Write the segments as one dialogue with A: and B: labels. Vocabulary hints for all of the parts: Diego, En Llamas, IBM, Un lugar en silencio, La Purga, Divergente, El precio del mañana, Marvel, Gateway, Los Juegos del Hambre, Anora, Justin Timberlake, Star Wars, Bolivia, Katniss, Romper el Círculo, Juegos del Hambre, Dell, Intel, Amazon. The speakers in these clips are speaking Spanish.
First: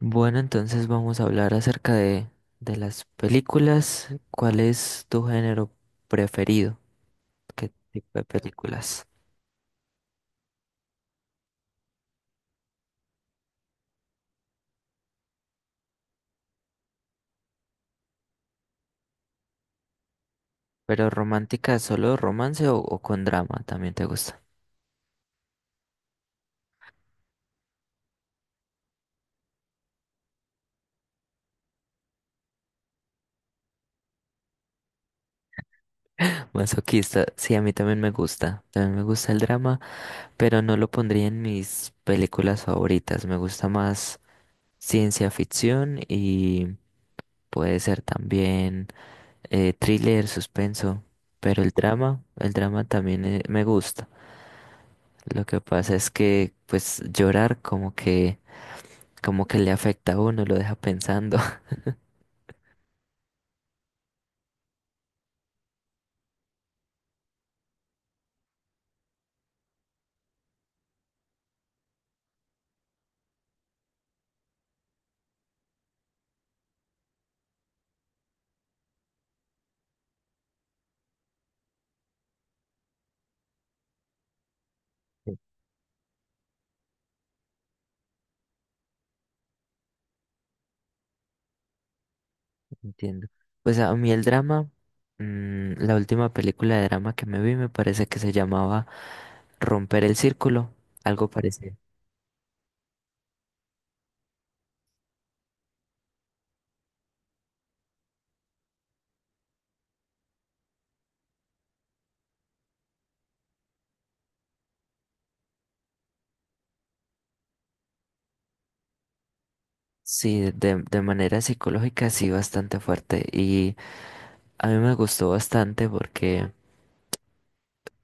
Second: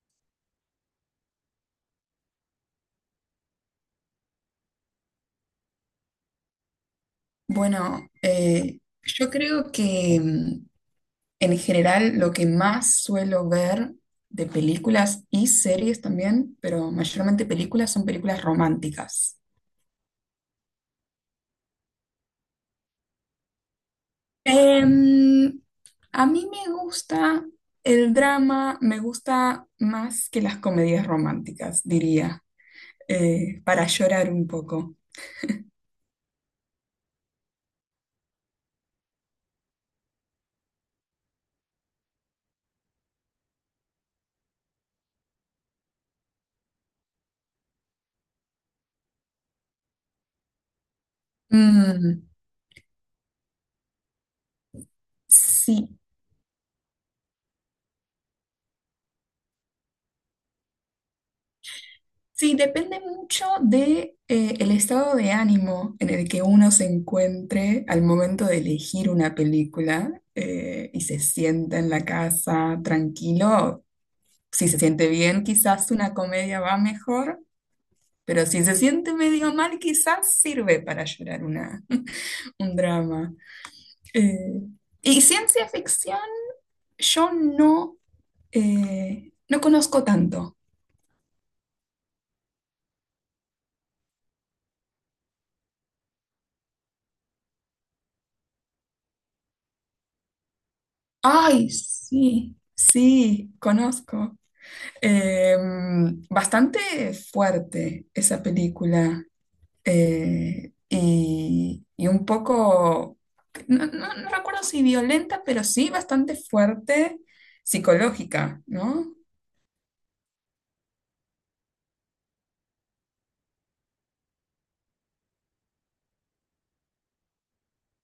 A: Bueno, entonces vamos a hablar acerca de las películas. ¿Cuál es tu género preferido? ¿Qué tipo
B: Bueno,
A: de películas?
B: yo creo que en general lo que más suelo ver de películas y series también, pero mayormente películas, son películas románticas.
A: ¿Pero romántica, solo romance o con drama? También te gusta.
B: Em, a mí me gusta el drama, me gusta más que las comedias románticas, diría, para llorar un poco.
A: Masoquista, sí, a mí también me gusta. También me gusta el drama, pero no lo pondría en mis películas favoritas. Me gusta más ciencia ficción y puede ser también thriller, suspenso. Pero el drama,
B: Mm,
A: el drama también me gusta. Lo que pasa
B: sí.
A: es que, pues, llorar como que le afecta a uno, lo deja pensando.
B: Sí, depende mucho de, el estado de ánimo en el que uno se encuentre al momento de elegir una película, y se sienta en la casa tranquilo. Si se siente bien, quizás una comedia va mejor, pero si se siente medio mal, quizás sirve para llorar una, un drama. Eh, y
A: Sí,
B: ciencia ficción, yo no conozco tanto.
A: entiendo. Pues a mí el drama, mm, la última película de drama que me vi me parece que se llamaba Romper el Círculo, algo
B: Ay,
A: parecido.
B: sí, sí, conozco. Eh, Bastante fuerte esa película, y un poco, no, no recuerdo si violenta, pero sí bastante fuerte psicológica, ¿no?
A: Sí, de manera psicológica sí bastante fuerte y a mí me gustó bastante porque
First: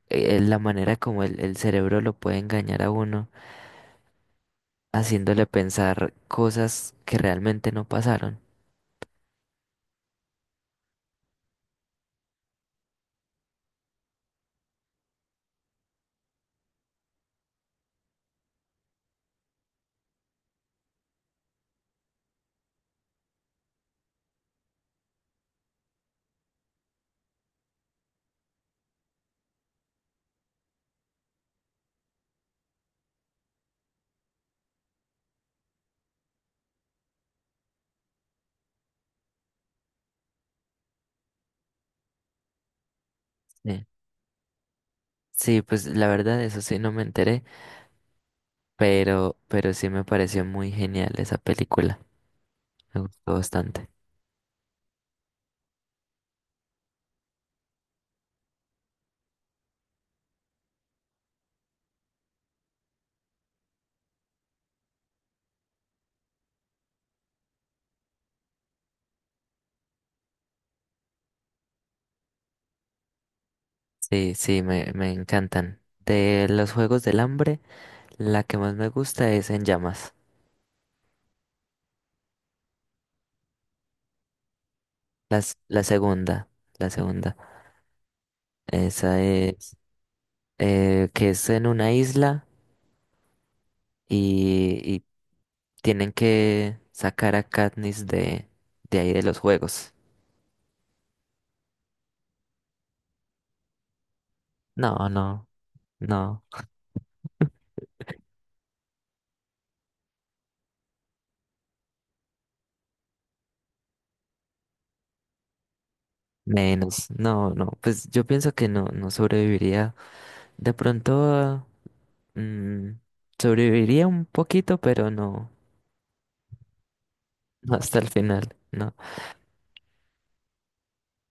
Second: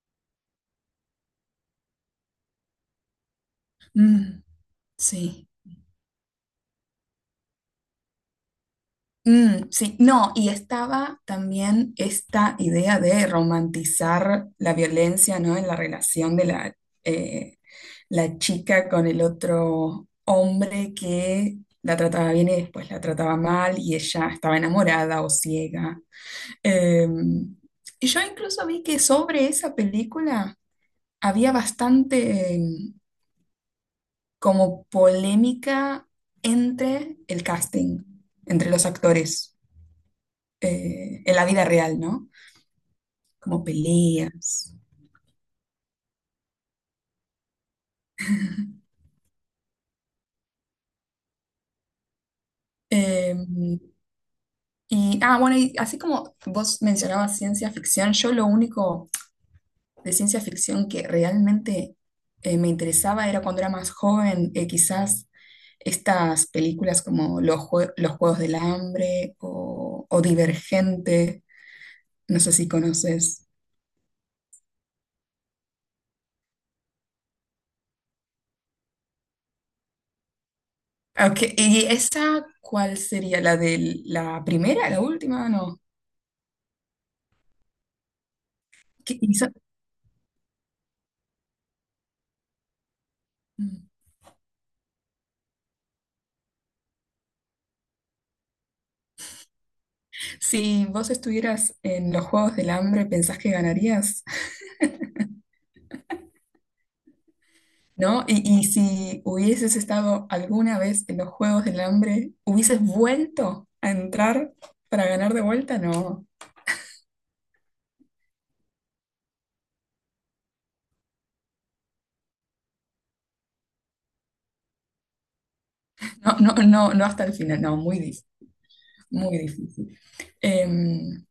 A: la manera como el cerebro lo puede engañar a uno
B: Mm,
A: haciéndole
B: sí.
A: pensar cosas que realmente no pasaron.
B: Mm, sí, no, y estaba también esta idea de romantizar la violencia, ¿no? En la relación de la, eh, la chica con el otro hombre que la trataba bien y después la trataba mal y ella estaba enamorada o ciega. Eh, y yo incluso vi que sobre esa película había bastante, como polémica entre el casting, entre los actores, en la vida real, ¿no? Como
A: Sí.
B: peleas.
A: Sí, pues la verdad, eso sí no me enteré, pero sí me pareció muy genial esa película. Me gustó
B: Eh,
A: bastante.
B: bueno, y así como vos mencionabas ciencia ficción, yo lo único de ciencia ficción que realmente, me interesaba era cuando era más joven, quizás estas películas como Los Juegos del Hambre o Divergente, no sé si conoces.
A: Sí, sí, me encantan. De los Juegos del Hambre, la que más me gusta es En Llamas.
B: Ok, ¿y esa cuál sería? ¿La de la primera, la última?
A: Las,
B: No.
A: la segunda, la segunda.
B: ¿Qué
A: Esa
B: hizo?
A: es, que es en una isla
B: Mm.
A: y tienen que sacar a Katniss de ahí de los juegos.
B: Si vos estuvieras en los Juegos del Hambre, ¿pensás que ganarías?
A: No, no, no.
B: ¿No? Y si hubieses estado alguna vez en los Juegos del Hambre, ¿hubieses vuelto a entrar para ganar de vuelta? No,
A: Menos, no, no, pues yo pienso que no, no sobreviviría. De pronto, mm, sobreviviría un poquito, pero no,
B: no, no, no, no hasta el final,
A: no
B: no,
A: hasta
B: muy
A: el
B: difícil,
A: final, no.
B: muy difícil. Em,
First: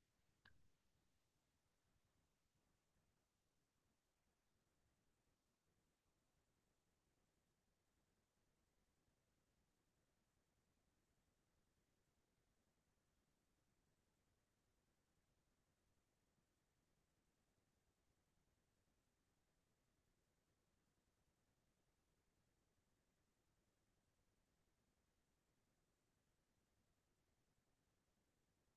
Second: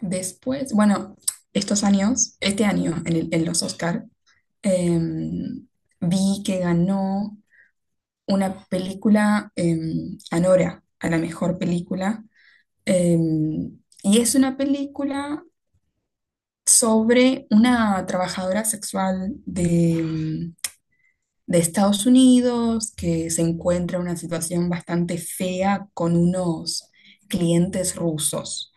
B: Después, bueno, estos años, este año en, en los Oscar, em, vi que ganó una película, em, Anora, a la mejor película. Y es una película sobre una trabajadora sexual de, de Estados Unidos que se encuentra en una situación bastante fea con unos clientes rusos.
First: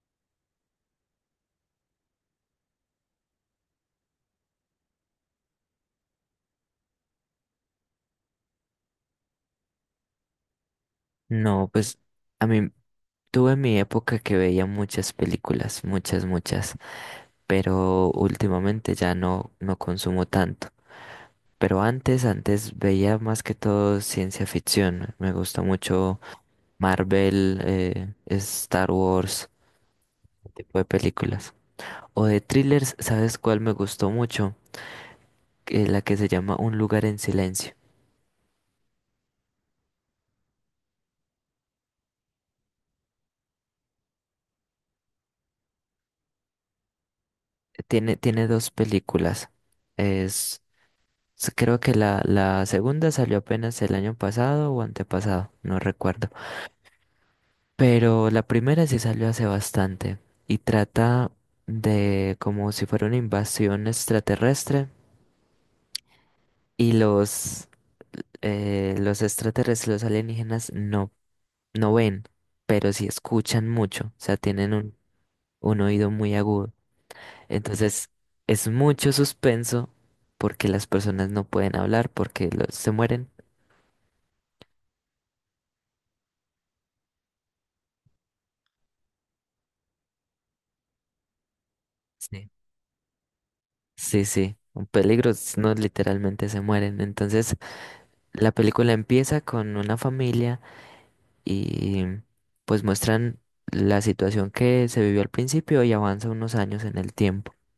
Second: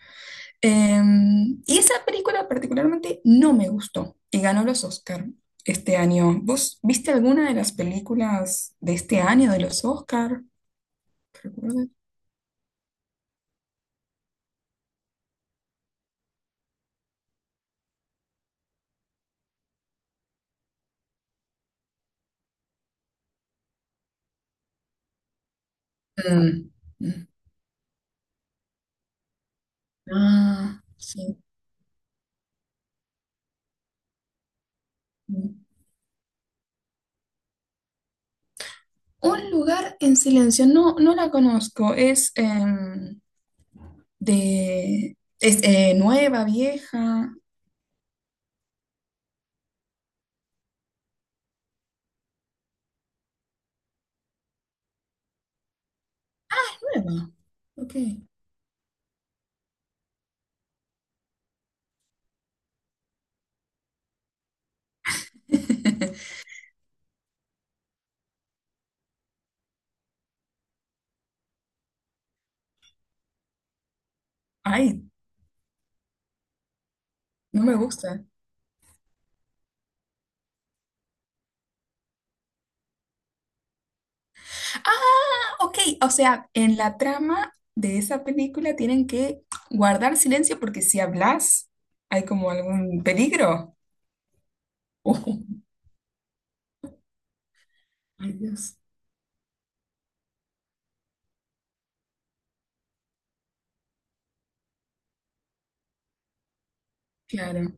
B: Y esa película particularmente no me gustó y ganó los Oscar este año. ¿Vos viste alguna de las películas de este año de los Oscar?
A: No,
B: ¿Recuerdas?
A: pues a mí tuve mi época que veía muchas películas, muchas, muchas, pero últimamente ya no, no consumo tanto. Pero antes, antes veía más que todo ciencia ficción. Me gusta mucho
B: Mm, mm.
A: Marvel, Star Wars, ese tipo
B: Ah,
A: de
B: sí.
A: películas. O de thrillers, ¿sabes cuál me gustó mucho? La que se llama Un lugar en silencio.
B: Un lugar en silencio, no, no la conozco. Es em, de. Es nueva, vieja.
A: Tiene, tiene dos películas. Es, Creo que la segunda salió apenas el año pasado o antepasado, no recuerdo.
B: Nueva. Ok.
A: Pero la primera sí salió hace bastante y trata de como si fuera una invasión extraterrestre y los extraterrestres, los alienígenas no, no ven, pero sí escuchan mucho, o sea, tienen
B: Ay,
A: un oído muy agudo.
B: no me
A: Entonces
B: gusta.
A: es mucho suspenso porque las personas no pueden hablar porque se mueren.
B: Ah, ok. O sea, en la trama de esa película tienen que guardar silencio porque si hablas hay
A: Sí.
B: como algún peligro.
A: Sí, sí, un peligro,
B: Oh,
A: no literalmente se mueren. Entonces
B: ay,
A: la
B: Dios.
A: película empieza con una familia y pues muestran la situación que se vivió al principio y avanza unos años en el tiempo.
B: Claro,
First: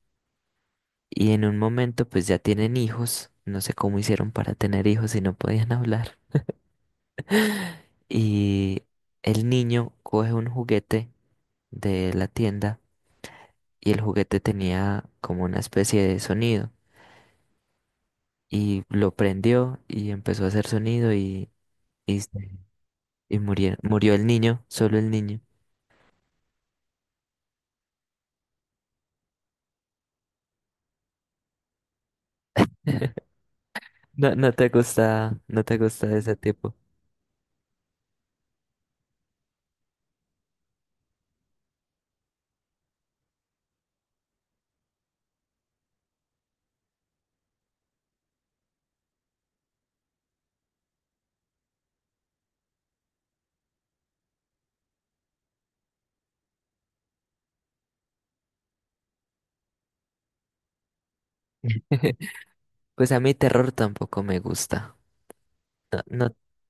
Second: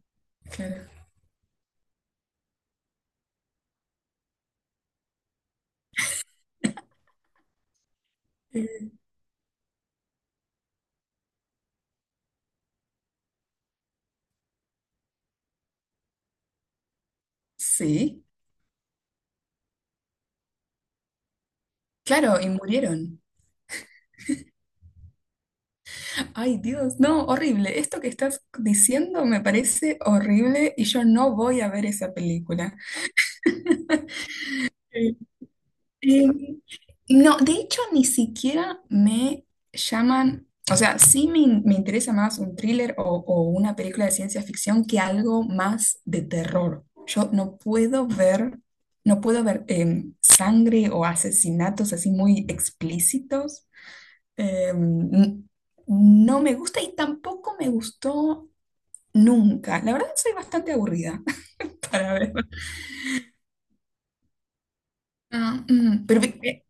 B: claro.
A: Y en un momento pues ya tienen hijos, no sé cómo hicieron para tener hijos si no podían hablar. Y
B: Eh,
A: el niño coge un juguete de la tienda y el juguete tenía como una especie de sonido
B: Sí,
A: y lo prendió y empezó a hacer sonido y, y, se-
B: claro, y murieron.
A: y murió, murió el niño, solo el niño.
B: Ay, Dios, no, horrible. Esto que estás diciendo me parece horrible y yo no voy a ver esa película.
A: No, no te
B: Sí.
A: gusta, no te gusta de
B: Eh,
A: ese tipo.
B: no, de hecho, ni siquiera me llaman, o sea, sí me, me interesa más un thriller o una película de ciencia ficción que algo más de terror. Yo no puedo ver, no puedo ver, sangre o asesinatos así muy explícitos. Eh, n- no me gusta y tampoco me gustó. Nunca. La verdad soy bastante aburrida para ver.
A: Pues a mí terror tampoco me gusta.
B: Ah,
A: No,
B: mm, pero
A: no,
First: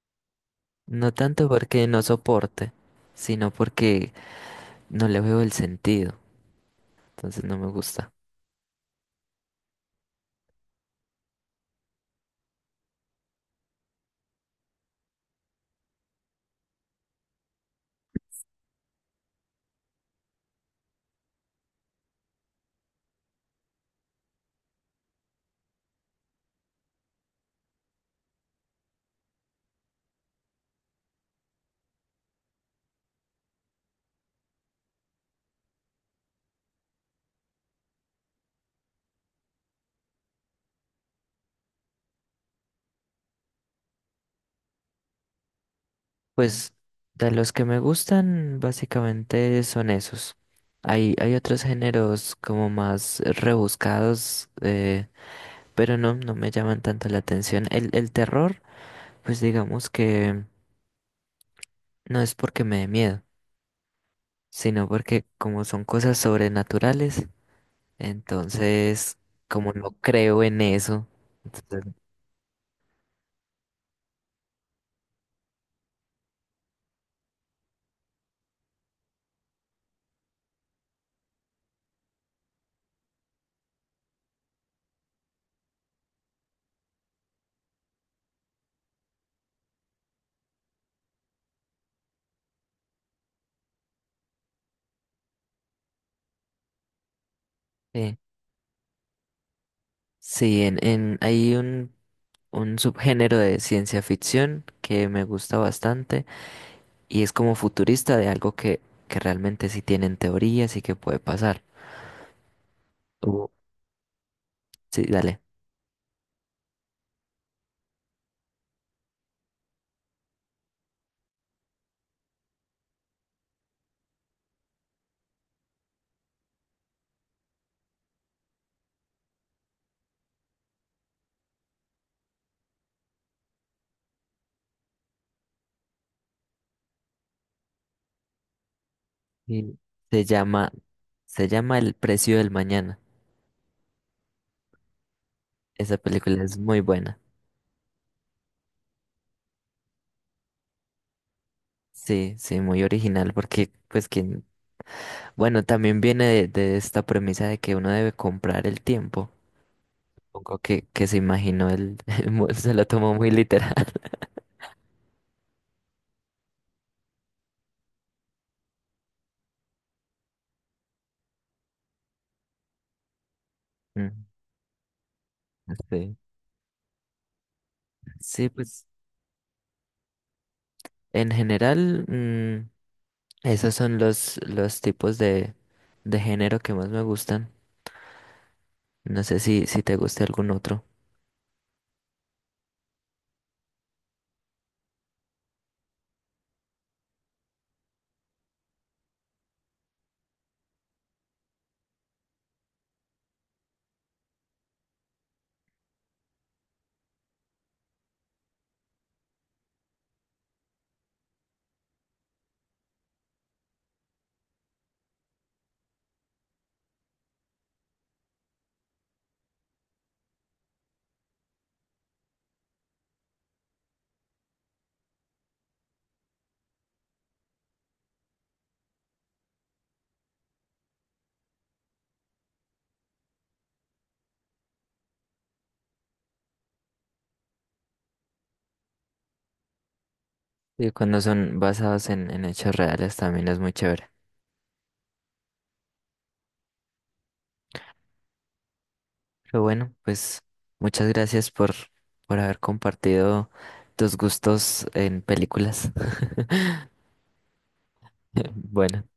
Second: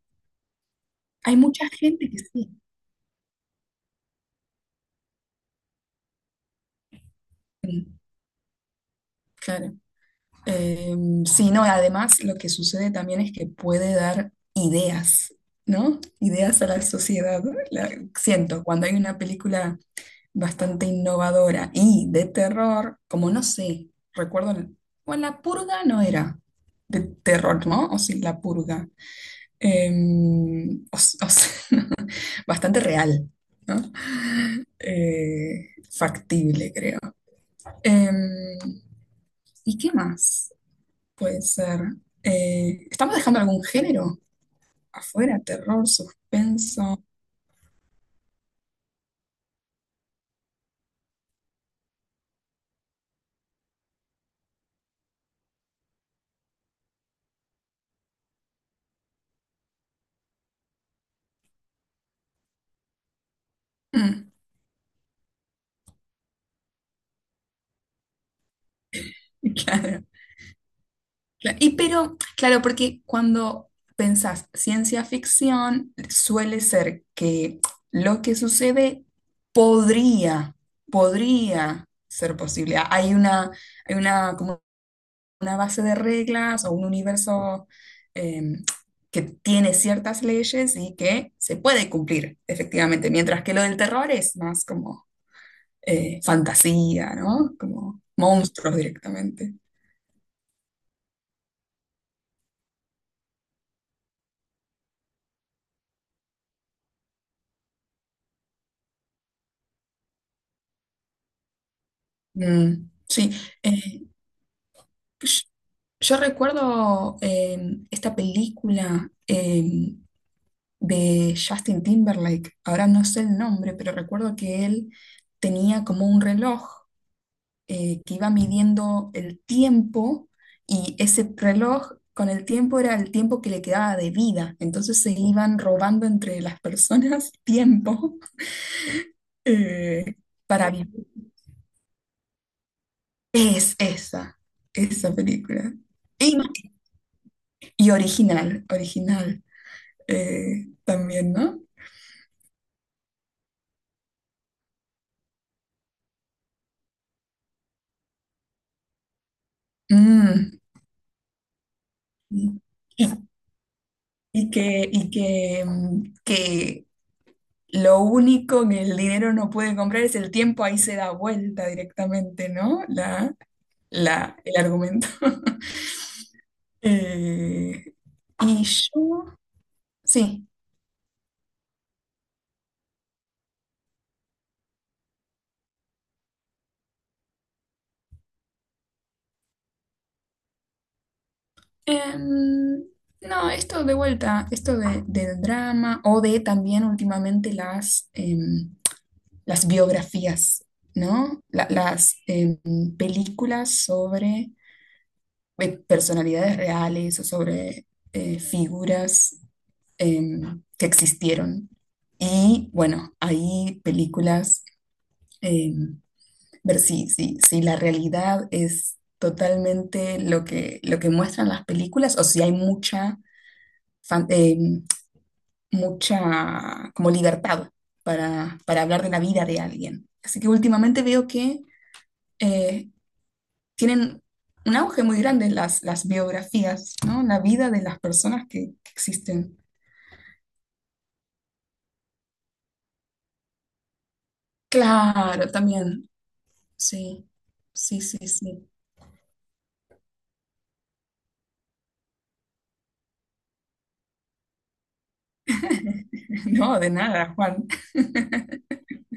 A: no
B: hay
A: tanto
B: mucha
A: porque no
B: gente que sí.
A: soporte, sino porque no le veo el sentido. Entonces no me
B: Mm,
A: gusta.
B: claro. Eh, sí, no, además lo que sucede también es que puede dar ideas, ¿no? Ideas a la sociedad. La- Siento, cuando hay una película bastante innovadora y de terror, como no sé, recuerdo, bueno, La Purga no era de terror, ¿no? O sí, La Purga. O sea, bastante real, ¿no? Factible, creo. Em, ¿Y qué más puede ser? ¿Estamos dejando algún género afuera? Terror,
A: Pues
B: suspenso.
A: de los que me gustan, básicamente son esos. Hay otros géneros como más rebuscados, pero no, no me llaman tanto la atención. El terror, pues digamos que no es porque me dé miedo,
B: Mm,
A: sino porque como son cosas sobrenaturales, entonces como no
B: claro.
A: creo en eso,
B: Claro. Y
A: entonces,
B: pero, claro, porque cuando pensás ciencia ficción, suele ser que lo que sucede podría, podría ser posible. Hay una, como una base de reglas o un universo, eh, que tiene ciertas leyes y que se puede cumplir, efectivamente, mientras que lo del terror es más como, fantasía, ¿no? Como
A: eh,
B: monstruos directamente.
A: sí, hay un subgénero de ciencia ficción que me gusta bastante. Y es como futurista de algo que realmente sí tienen teorías y que puede pasar.
B: Mm, sí.
A: Uh,
B: eh,
A: Sí,
B: Yo
A: dale.
B: yo recuerdo, esta película, em, de Justin Timberlake, ahora no sé el nombre, pero recuerdo que él tenía como un reloj, que iba midiendo el tiempo y ese reloj con el tiempo era el tiempo que le quedaba de vida, entonces se iban robando entre las personas tiempo,
A: Y
B: eh,
A: se
B: para
A: llama,
B: vivir.
A: se llama El precio del mañana.
B: Es esa, esa película.
A: Esa
B: Y,
A: película es muy buena.
B: y original, original, también, ¿no?
A: Sí, sí, muy original porque, pues, quien, bueno, también viene de esta premisa de que uno debe comprar el tiempo.
B: Mm,
A: Supongo que se imaginó el,
B: y,
A: se lo
B: y-
A: tomó muy literal.
B: y que, mm, que lo único que el dinero no puede comprar es el tiempo, ahí se da vuelta directamente, ¿no? La,
A: Mm.
B: la, el argumento.
A: Sí.
B: Eh,
A: Sí,
B: y
A: pues,
B: yo, sí.
A: en general, mm, esos son los tipos de género que más me gustan. No sé si, si te gusta algún otro.
B: Em, no, esto de vuelta, esto de, del drama o de también últimamente las, las biografías, ¿no? Las, películas sobre, personalidades reales o sobre, figuras, que existieron. Y bueno, hay películas, em, ver si, si, si la realidad es totalmente lo que muestran las películas o si hay mucha, fan- em, mucha como libertad para hablar de la vida de alguien. Así que últimamente veo que... eh, tienen un auge muy grande las biografías, ¿no? La vida de las personas que existen.
A: Y cuando son basados en hechos reales también es muy chévere.
B: Claro, también, sí, sí, sí, sí.
A: Pero bueno, pues muchas gracias por haber compartido tus gustos en películas.
B: No, de nada, Juan.
A: Bueno.